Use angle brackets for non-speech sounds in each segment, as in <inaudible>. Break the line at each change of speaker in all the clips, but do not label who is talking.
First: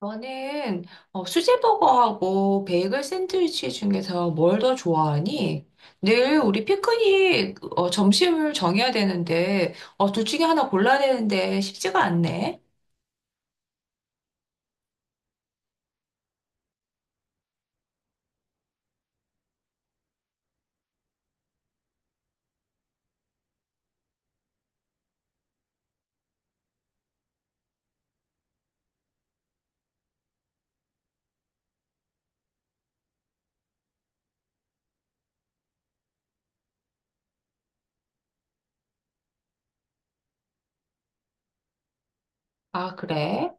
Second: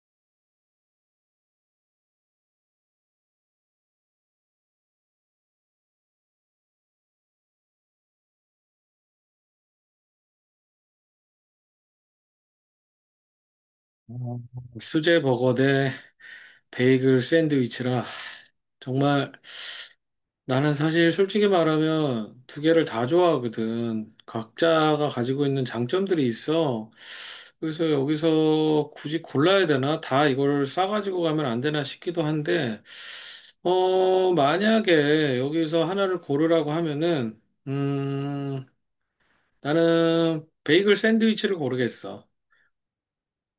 너는 수제버거하고 베이글 샌드위치 중에서 뭘 더 좋아하니? 늘 우리 피크닉 점심을 정해야 되는데 둘 중에 하나 골라야 되는데 쉽지가 않네.
어, 수제 버거 대 베이글 샌드위치라. 정말 나는 사실 솔직히 말하면 두 개를 다 좋아하거든. 각자가 가지고 있는 장점들이 있어. 그래서 여기서 굳이 골라야 되나? 다 이걸 싸가지고 가면 안 되나 싶기도 한데, 만약에 여기서 하나를 고르라고 하면은, 음, 나는 베이글 샌드위치를 고르겠어.
아, 그래?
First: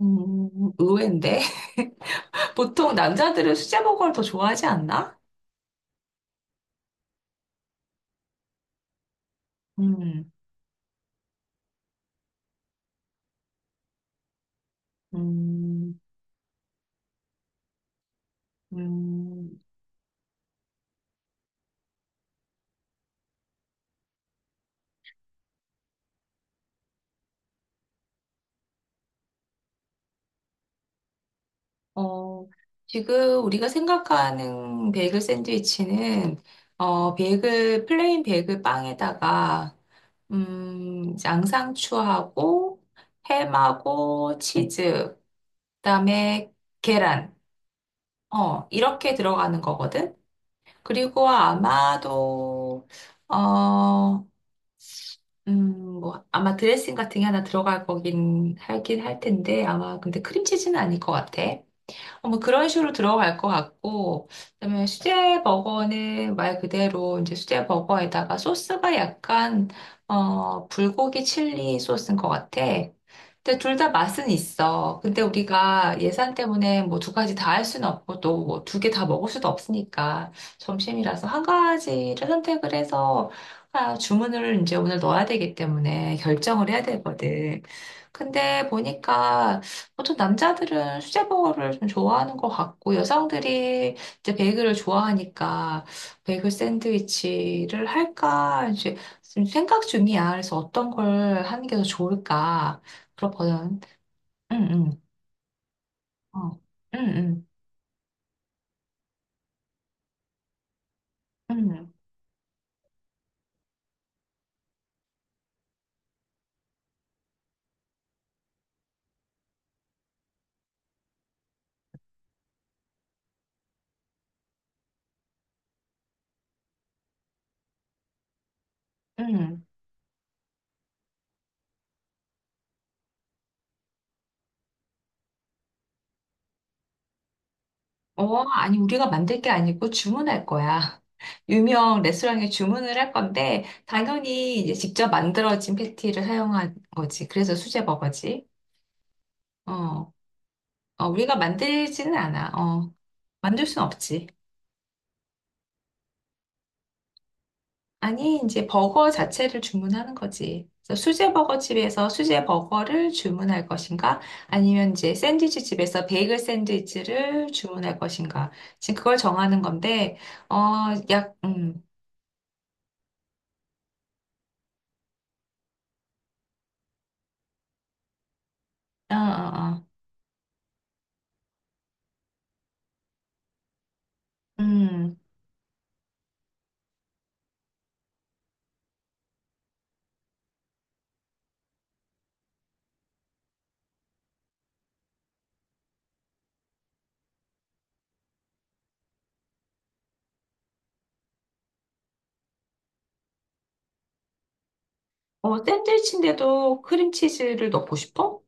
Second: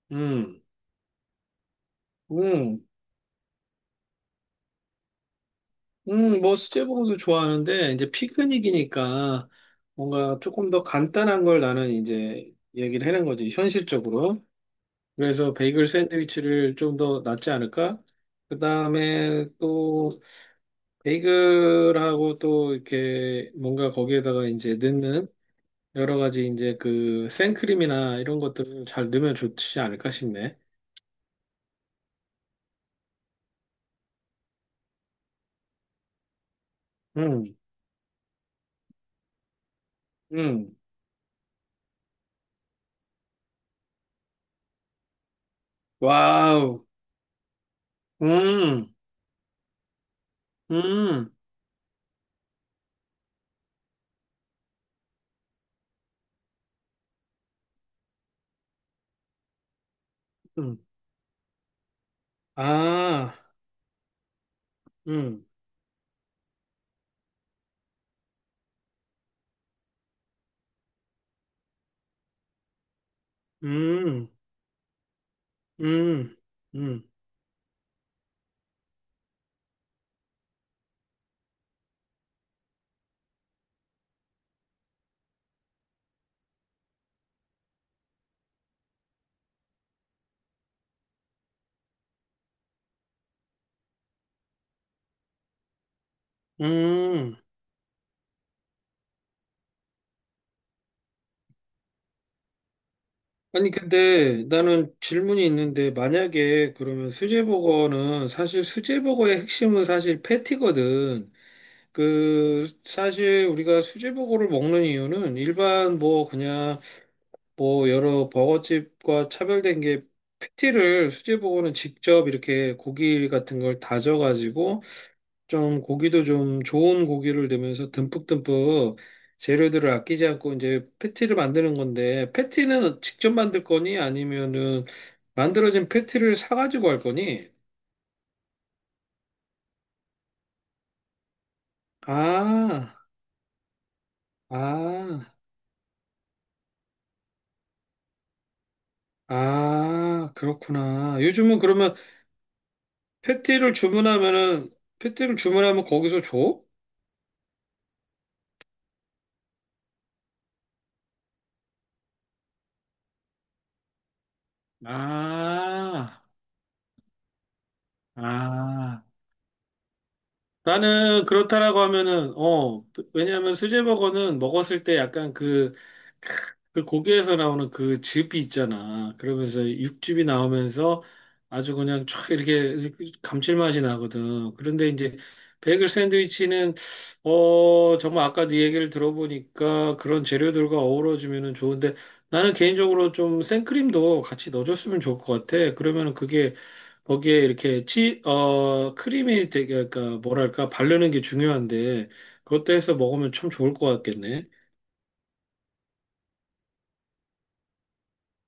음,
음,
의외인데. <laughs>
음.
보통 남자들은 수제버거를 더 좋아하지 않나?
뭐 수제버거도 좋아하는데 이제 피크닉이니까
음,
뭔가 조금 더 간단한 걸 나는 이제 얘기를 해낸 거지 현실적으로. 그래서 베이글
음,
샌드위치를 좀 더 낫지 않을까? 그 다음에
음,
또 베이글하고 또 이렇게 뭔가 거기에다가 이제 넣는 여러 가지 이제 그 생크림이나 이런 것들을 잘 넣으면 좋지 않을까 싶네.
어, 지금 우리가 생각하는 베이글 샌드위치는
음,
베이글, 플레인 베이글 빵에다가
음,
양상추하고 햄하고 치즈, 그다음에
와우,
계란.
음,
이렇게 들어가는 거거든. 그리고
음,
아마도 어, 뭐 아마 드레싱 같은 게 하나 들어갈 거긴 하긴 할 텐데 아마 근데 크림치즈는
음,
아닐 것 같아. 뭐 그런 식으로
아,
들어갈 것 같고, 그다음에 수제
음.
버거는 말 그대로 이제 수제 버거에다가 소스가 약간 불고기 칠리 소스인 것 같아. 근데 둘 다 맛은
음,
있어. 근데 우리가 예산
음,
때문에 뭐
음,
두 가지 다 할 수는 없고 또 뭐 두 개 다 먹을 수도 없으니까 점심이라서 한 가지를 선택을 해서 아, 주문을 이제 오늘 넣어야 되기 때문에 결정을 해야 되거든. 근데 보니까 보통 남자들은 수제버거를 좀 좋아하는 것 같고, 여성들이 이제 베이글을 좋아하니까, 베이글
음.
샌드위치를 할까, 이제 지금 생각 중이야. 그래서 어떤 걸 하는 게 더 좋을까.
아니,
그렇거든.
근데
응,
나는
응,
질문이 있는데,
어,
만약에
응,
그러면
응,
수제버거는 사실 수제버거의 핵심은 사실 패티거든.
응, 응.
사실 우리가 수제버거를 먹는 이유는 일반 뭐 그냥 뭐 여러 버거집과 차별된 게 패티를 수제버거는 직접 이렇게 고기 같은 걸 다져가지고 좀 고기도 좀 좋은 고기를 넣으면서 듬뿍듬뿍
응.
재료들을 아끼지 않고 이제 패티를 만드는 건데 패티는 직접 만들 거니 아니면은 만들어진 패티를 사가지고 할 거니?
어, 아니, 우리가 만들 게 아니고 주문할 거야. <laughs> 유명 레스토랑에 주문을
아,
할 건데, 당연히 이제 직접
아,
만들어진 패티를 사용한 거지. 그래서 수제버거지. 어.
아,
어,
그렇구나.
우리가
요즘은 그러면
만들지는 않아. 어, 만들
패티를
순 없지.
주문하면은 패티를 주문하면 거기서 줘?
아니, 이제 버거 자체를 주문하는 거지. 그래서 수제 버거 집에서 수제 버거를 주문할 것인가? 아니면 이제 샌드위치 집에서
아,
베이글 샌드위치를 주문할 것인가? 지금
아.
그걸 정하는 건데, 어,
나는
약,
그렇다라고
음,
하면은 왜냐하면 수제버거는 먹었을 때 약간 그 고기에서 나오는 그 즙이 있잖아
어, 어,
그러면서
어,
육즙이 나오면서 아주 그냥 촥 이렇게 감칠맛이 나거든 그런데
음,
이제 베이글 샌드위치는 정말 아까 네 얘기를 들어보니까 그런 재료들과 어우러지면은 좋은데 나는 개인적으로 좀 생크림도 같이 넣어줬으면 좋을 것 같아 그러면은 그게 거기에 이렇게 크림이 되게, 그러니까 뭐랄까, 바르는 게 중요한데, 그것도 해서 먹으면 참 좋을 것 같겠네.
어, 샌드위치인데도 크림치즈를 넣고 싶어?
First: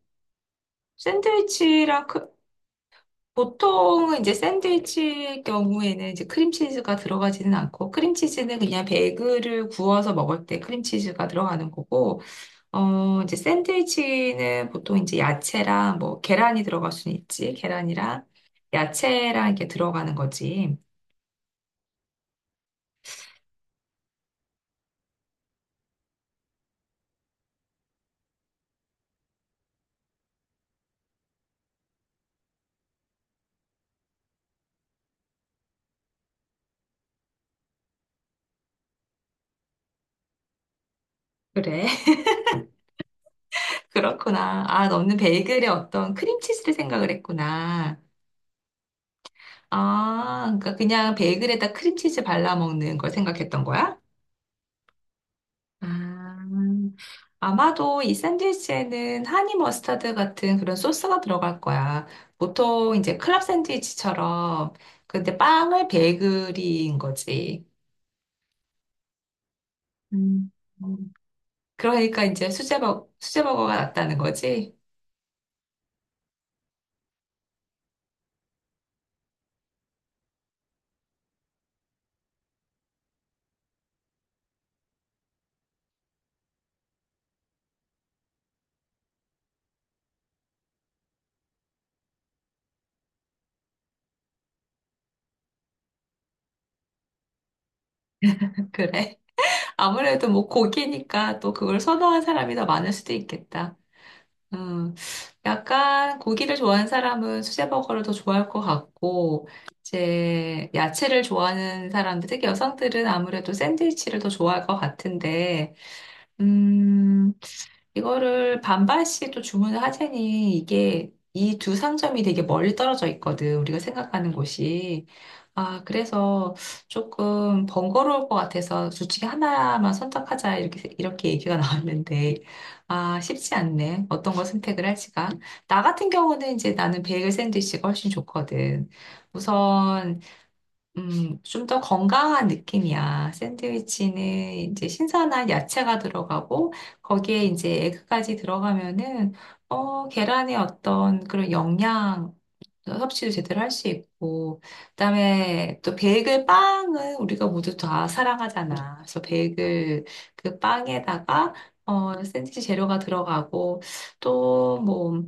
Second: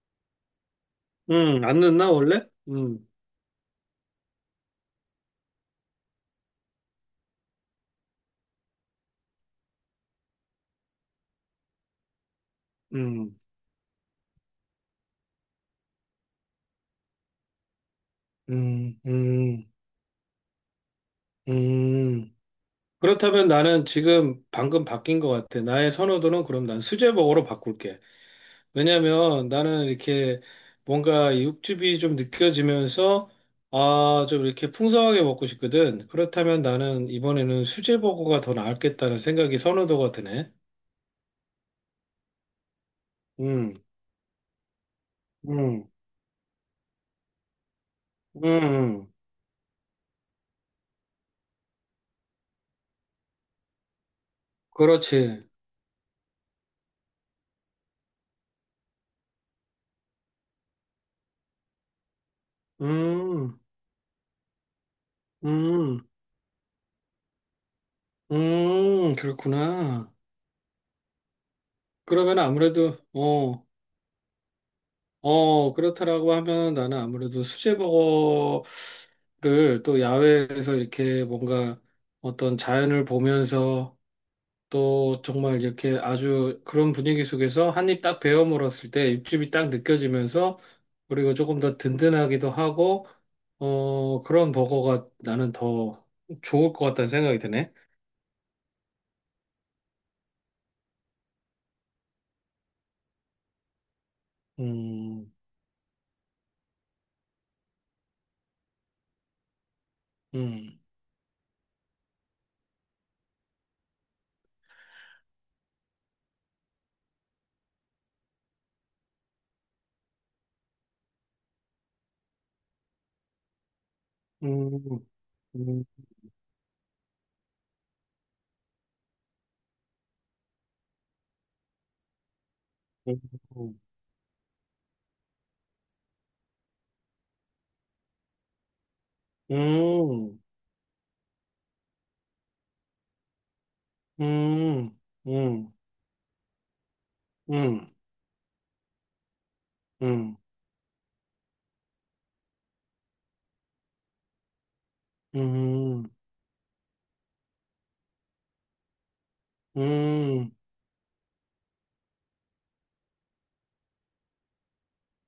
안
샌드위치랑
넣나, 원래? 음,
보통은 이제 샌드위치 경우에는 이제 크림치즈가 들어가지는 않고 크림치즈는 그냥 베이글을 구워서 먹을 때 크림치즈가 들어가는 거고 이제
음,
샌드위치는 보통 이제 야채랑 뭐 계란이 들어갈 수는 있지 계란이랑
음,
야채랑 이렇게
음,
들어가는 거지.
음. 그렇다면 나는 지금 방금 바뀐 것 같아. 나의 선호도는 그럼 난 수제버거로 바꿀게. 왜냐면 나는 이렇게 뭔가 육즙이 좀 느껴지면서, 아, 좀 이렇게 풍성하게 먹고 싶거든. 그렇다면 나는 이번에는 수제버거가 더 나았겠다는 생각이 선호도가 드네.
그래. <laughs>
음,
그렇구나. 아, 너는 베이글에
음,
어떤 크림치즈를 생각을 했구나.
음,
아, 그러니까 그냥 베이글에다 크림치즈 발라 먹는 걸 생각했던 거야?
그렇지.
아, 아마도 이 샌드위치에는 하니 머스타드 같은 그런 소스가 들어갈 거야. 보통 이제 클럽
음,
샌드위치처럼, 근데 빵을
음,
베이글인 거지.
그렇구나.
음. 음. 그러니까
그러면
이제
아무래도,
수제버거가 낫다는 거지.
그렇다라고 하면 나는 아무래도 수제버거를 또 야외에서 이렇게 뭔가 어떤 자연을 보면서 또 정말 이렇게 아주 그런 분위기 속에서 한입 딱 베어 물었을 때 육즙이 딱 느껴지면서 그리고 조금 더 든든하기도 하고 그런 버거가 나는 더 좋을 것 같다는 생각이 드네.
<laughs> 그래. 아무래도 뭐 고기니까 또 그걸 선호한 사람이 더 많을 수도 있겠다. 음,
음,
약간 고기를 좋아하는 사람은 수제버거를 더 좋아할 것 같고, 이제
음,
야채를 좋아하는 사람들, 특히 여성들은 아무래도 샌드위치를 더 좋아할 것 같은데, 음, 이거를 반반씩 또 주문을 하자니 이게 이 두 상점이 되게 멀리 떨어져 있거든. 우리가 생각하는 곳이.
음,
아,
음,
그래서 조금 번거로울 것 같아서 둘 중에 하나만 선택하자. 이렇게 얘기가 <laughs> 나왔는데. 아, 쉽지
음,
않네. 어떤 걸 선택을 할지가. 나 같은 경우는 이제 나는 베이글 샌드위치가 훨씬 좋거든.
음,
우선
음,
좀 더 건강한 느낌이야. 샌드위치는 이제
음,
신선한
음,
야채가 들어가고, 거기에 이제
음,
에그까지 들어가면은,
음,
계란의 어떤 그런 영양 섭취도 제대로 할 수 있고, 그다음에 또
음, 음,
베이글 빵은 우리가 모두 다 사랑하잖아. 그래서 베이글 그 빵에다가, 샌드위치 재료가 들어가고, 또 뭐,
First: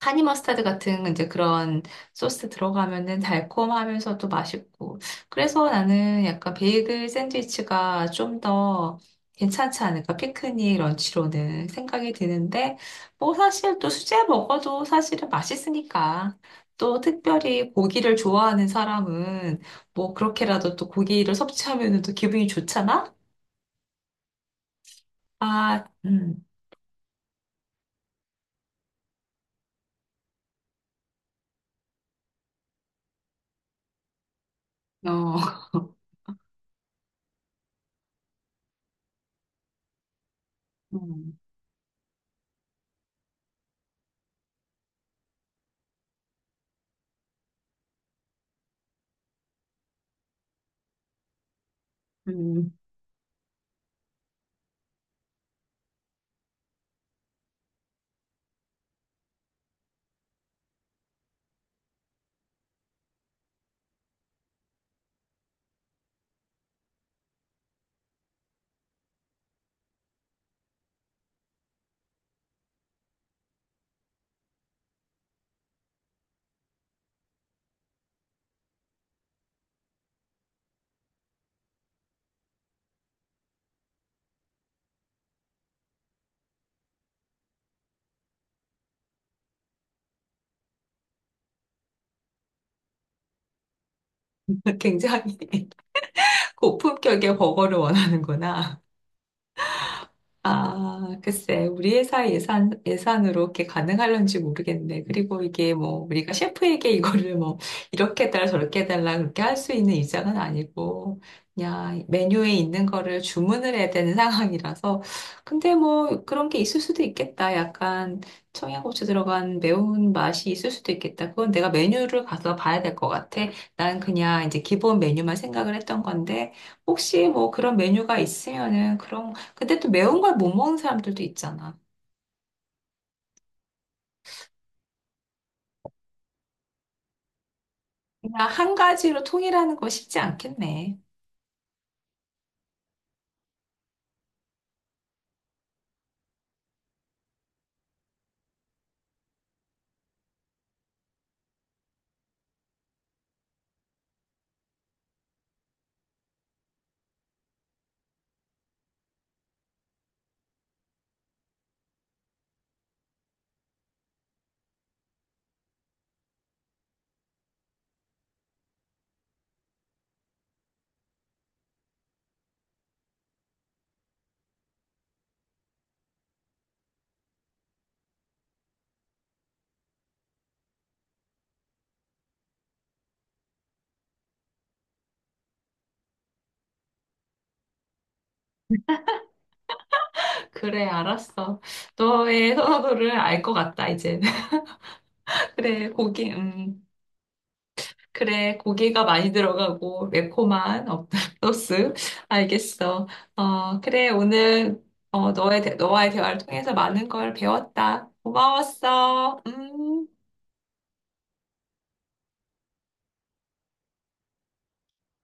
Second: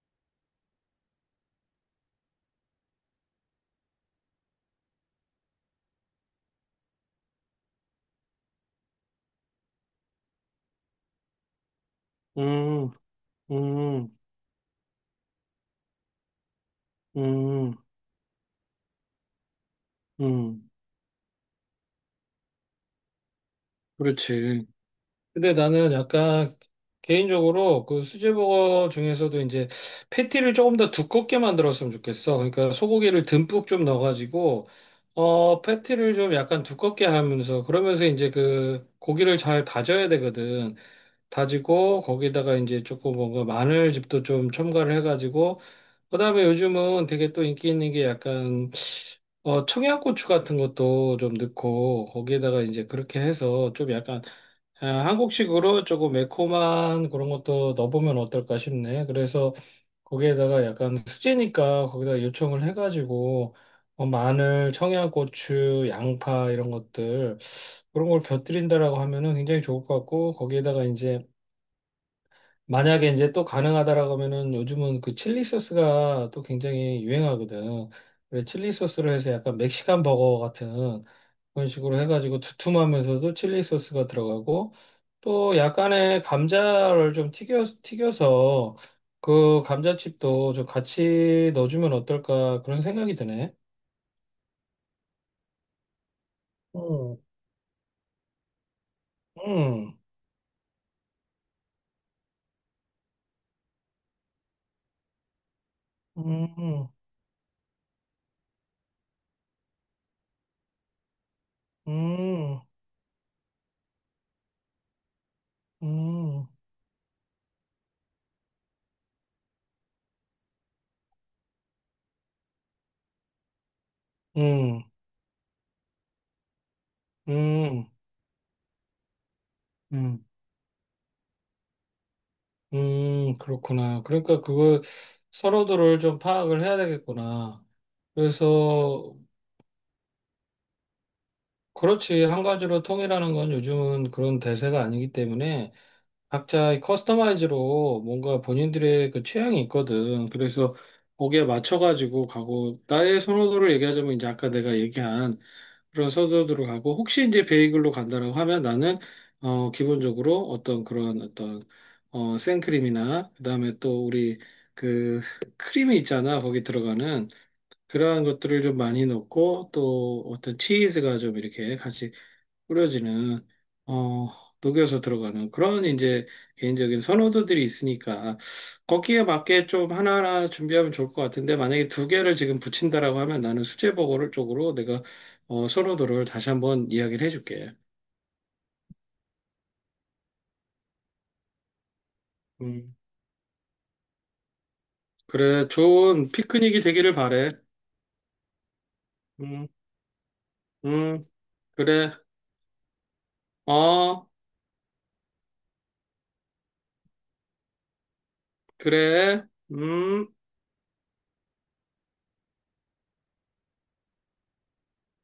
하니 머스타드 같은 이제 그런 소스 들어가면은 달콤하면서도 맛있고. 그래서 나는 약간 베이글 샌드위치가 좀 더 괜찮지 않을까? 피크닉 런치로는 생각이 드는데, 뭐
음,
사실 또
음,
수제 먹어도 사실은 맛있으니까. 또 특별히
음,
고기를 좋아하는 사람은 뭐
음.
그렇게라도 또 고기를 섭취하면은 또 기분이 좋잖아?
그렇지. 근데
아,
나는 약간 개인적으로 그 수제버거 중에서도 이제 패티를 조금 더 두껍게 만들었으면 좋겠어. 그러니까 소고기를 듬뿍 좀 넣어가지고
어,
패티를 좀 약간 두껍게 하면서 그러면서 이제 그 고기를 잘 다져야 되거든.
<laughs> 음,
다지고 거기다가 이제 조금 뭔가 마늘즙도 좀 첨가를 해가지고 그다음에 요즘은 되게 또 인기 있는 게 약간 청양고추 같은 것도 좀 넣고 거기에다가
음,
이제 그렇게 해서 좀 약간 한국식으로 조금 매콤한 그런 것도 넣어보면 어떨까 싶네. 그래서 거기에다가 약간 수제니까 거기다 요청을 해가지고 마늘, 청양고추, 양파 이런 것들 그런 걸 곁들인다라고 하면은 굉장히 좋을 것 같고 거기에다가 이제 만약에 이제 또 가능하다라고 하면은 요즘은 그 칠리 소스가 또 굉장히 유행하거든. 그래서 칠리 소스를 해서 약간 멕시칸 버거 같은 그런 식으로 해가지고 두툼하면서도 칠리 소스가 들어가고 또 약간의 감자를 좀 튀겨서 그 감자칩도 좀 같이 넣어주면 어떨까 그런 생각이 드네.
<laughs> 굉장히.
음,
고품격의 버거를 원하는구나.
음,
아, 글쎄, 우리 회사 예산으로 이렇게 가능할런지 모르겠네. 그리고 이게 뭐, 우리가
음,
셰프에게 이거를 뭐, 이렇게 해달라, 저렇게 해달라, 그렇게 할 수 있는 입장은 아니고, 그냥 메뉴에
음,
있는 거를 주문을 해야 되는 <laughs> 상황이라서. 근데 뭐,
음,
그런 게 있을 수도 있겠다. 약간 청양고추 들어간 매운 맛이 있을 수도 있겠다. 그건 내가 메뉴를 가서 봐야 될 것 같아. 난 그냥 이제
음,
기본 메뉴만 생각을 했던 건데, 혹시 뭐 그런
음.
메뉴가 있으면은 그런 근데 또 매운
음.
걸 못 먹는 사람들도 있잖아.
그렇구나. 그러니까 그걸 서로들을 좀 파악을 해야 되겠구나.
그냥 한
그래서
가지로 통일하는 거 쉽지 않겠네.
그렇지. 한 가지로 통일하는 건 요즘은 그런 대세가 아니기 때문에 각자 커스터마이즈로 뭔가 본인들의 그 취향이 있거든. 그래서 거기에 맞춰가지고 가고 나의 선호도를 얘기하자면 이제 아까 내가 얘기한 그런 서도드로 가고 혹시 이제 베이글로 간다라고 하면 나는 기본적으로 어떤 그런 어떤 생크림이나 그다음에 또 우리 그 크림이 있잖아 거기 들어가는 그러한 것들을 좀 많이 넣고 또 어떤 치즈가 좀 이렇게 같이 꾸려지는 어, 녹여서 들어가는 그런 이제 개인적인 선호도들이 있으니까 거기에 맞게 좀 하나하나 준비하면 좋을 것 같은데 만약에 두 개를 지금 붙인다라고 하면 나는 수제버거를 쪽으로 내가 선호도를 다시 한번 이야기를 해줄게.
그래, 알았어. 너의
음,
선호도를 알 것 같다, 이제. <laughs>
그래,
그래,
좋은
고기,
피크닉이 되기를 바래.
그래, 고기가 많이
음,
들어가고, 매콤한
음,
<laughs> 소스.
그래,
알겠어. 그래,
어,
오늘, 너와의 대화를 통해서 많은 걸 배웠다. 고마웠어.
그래,
음.
음.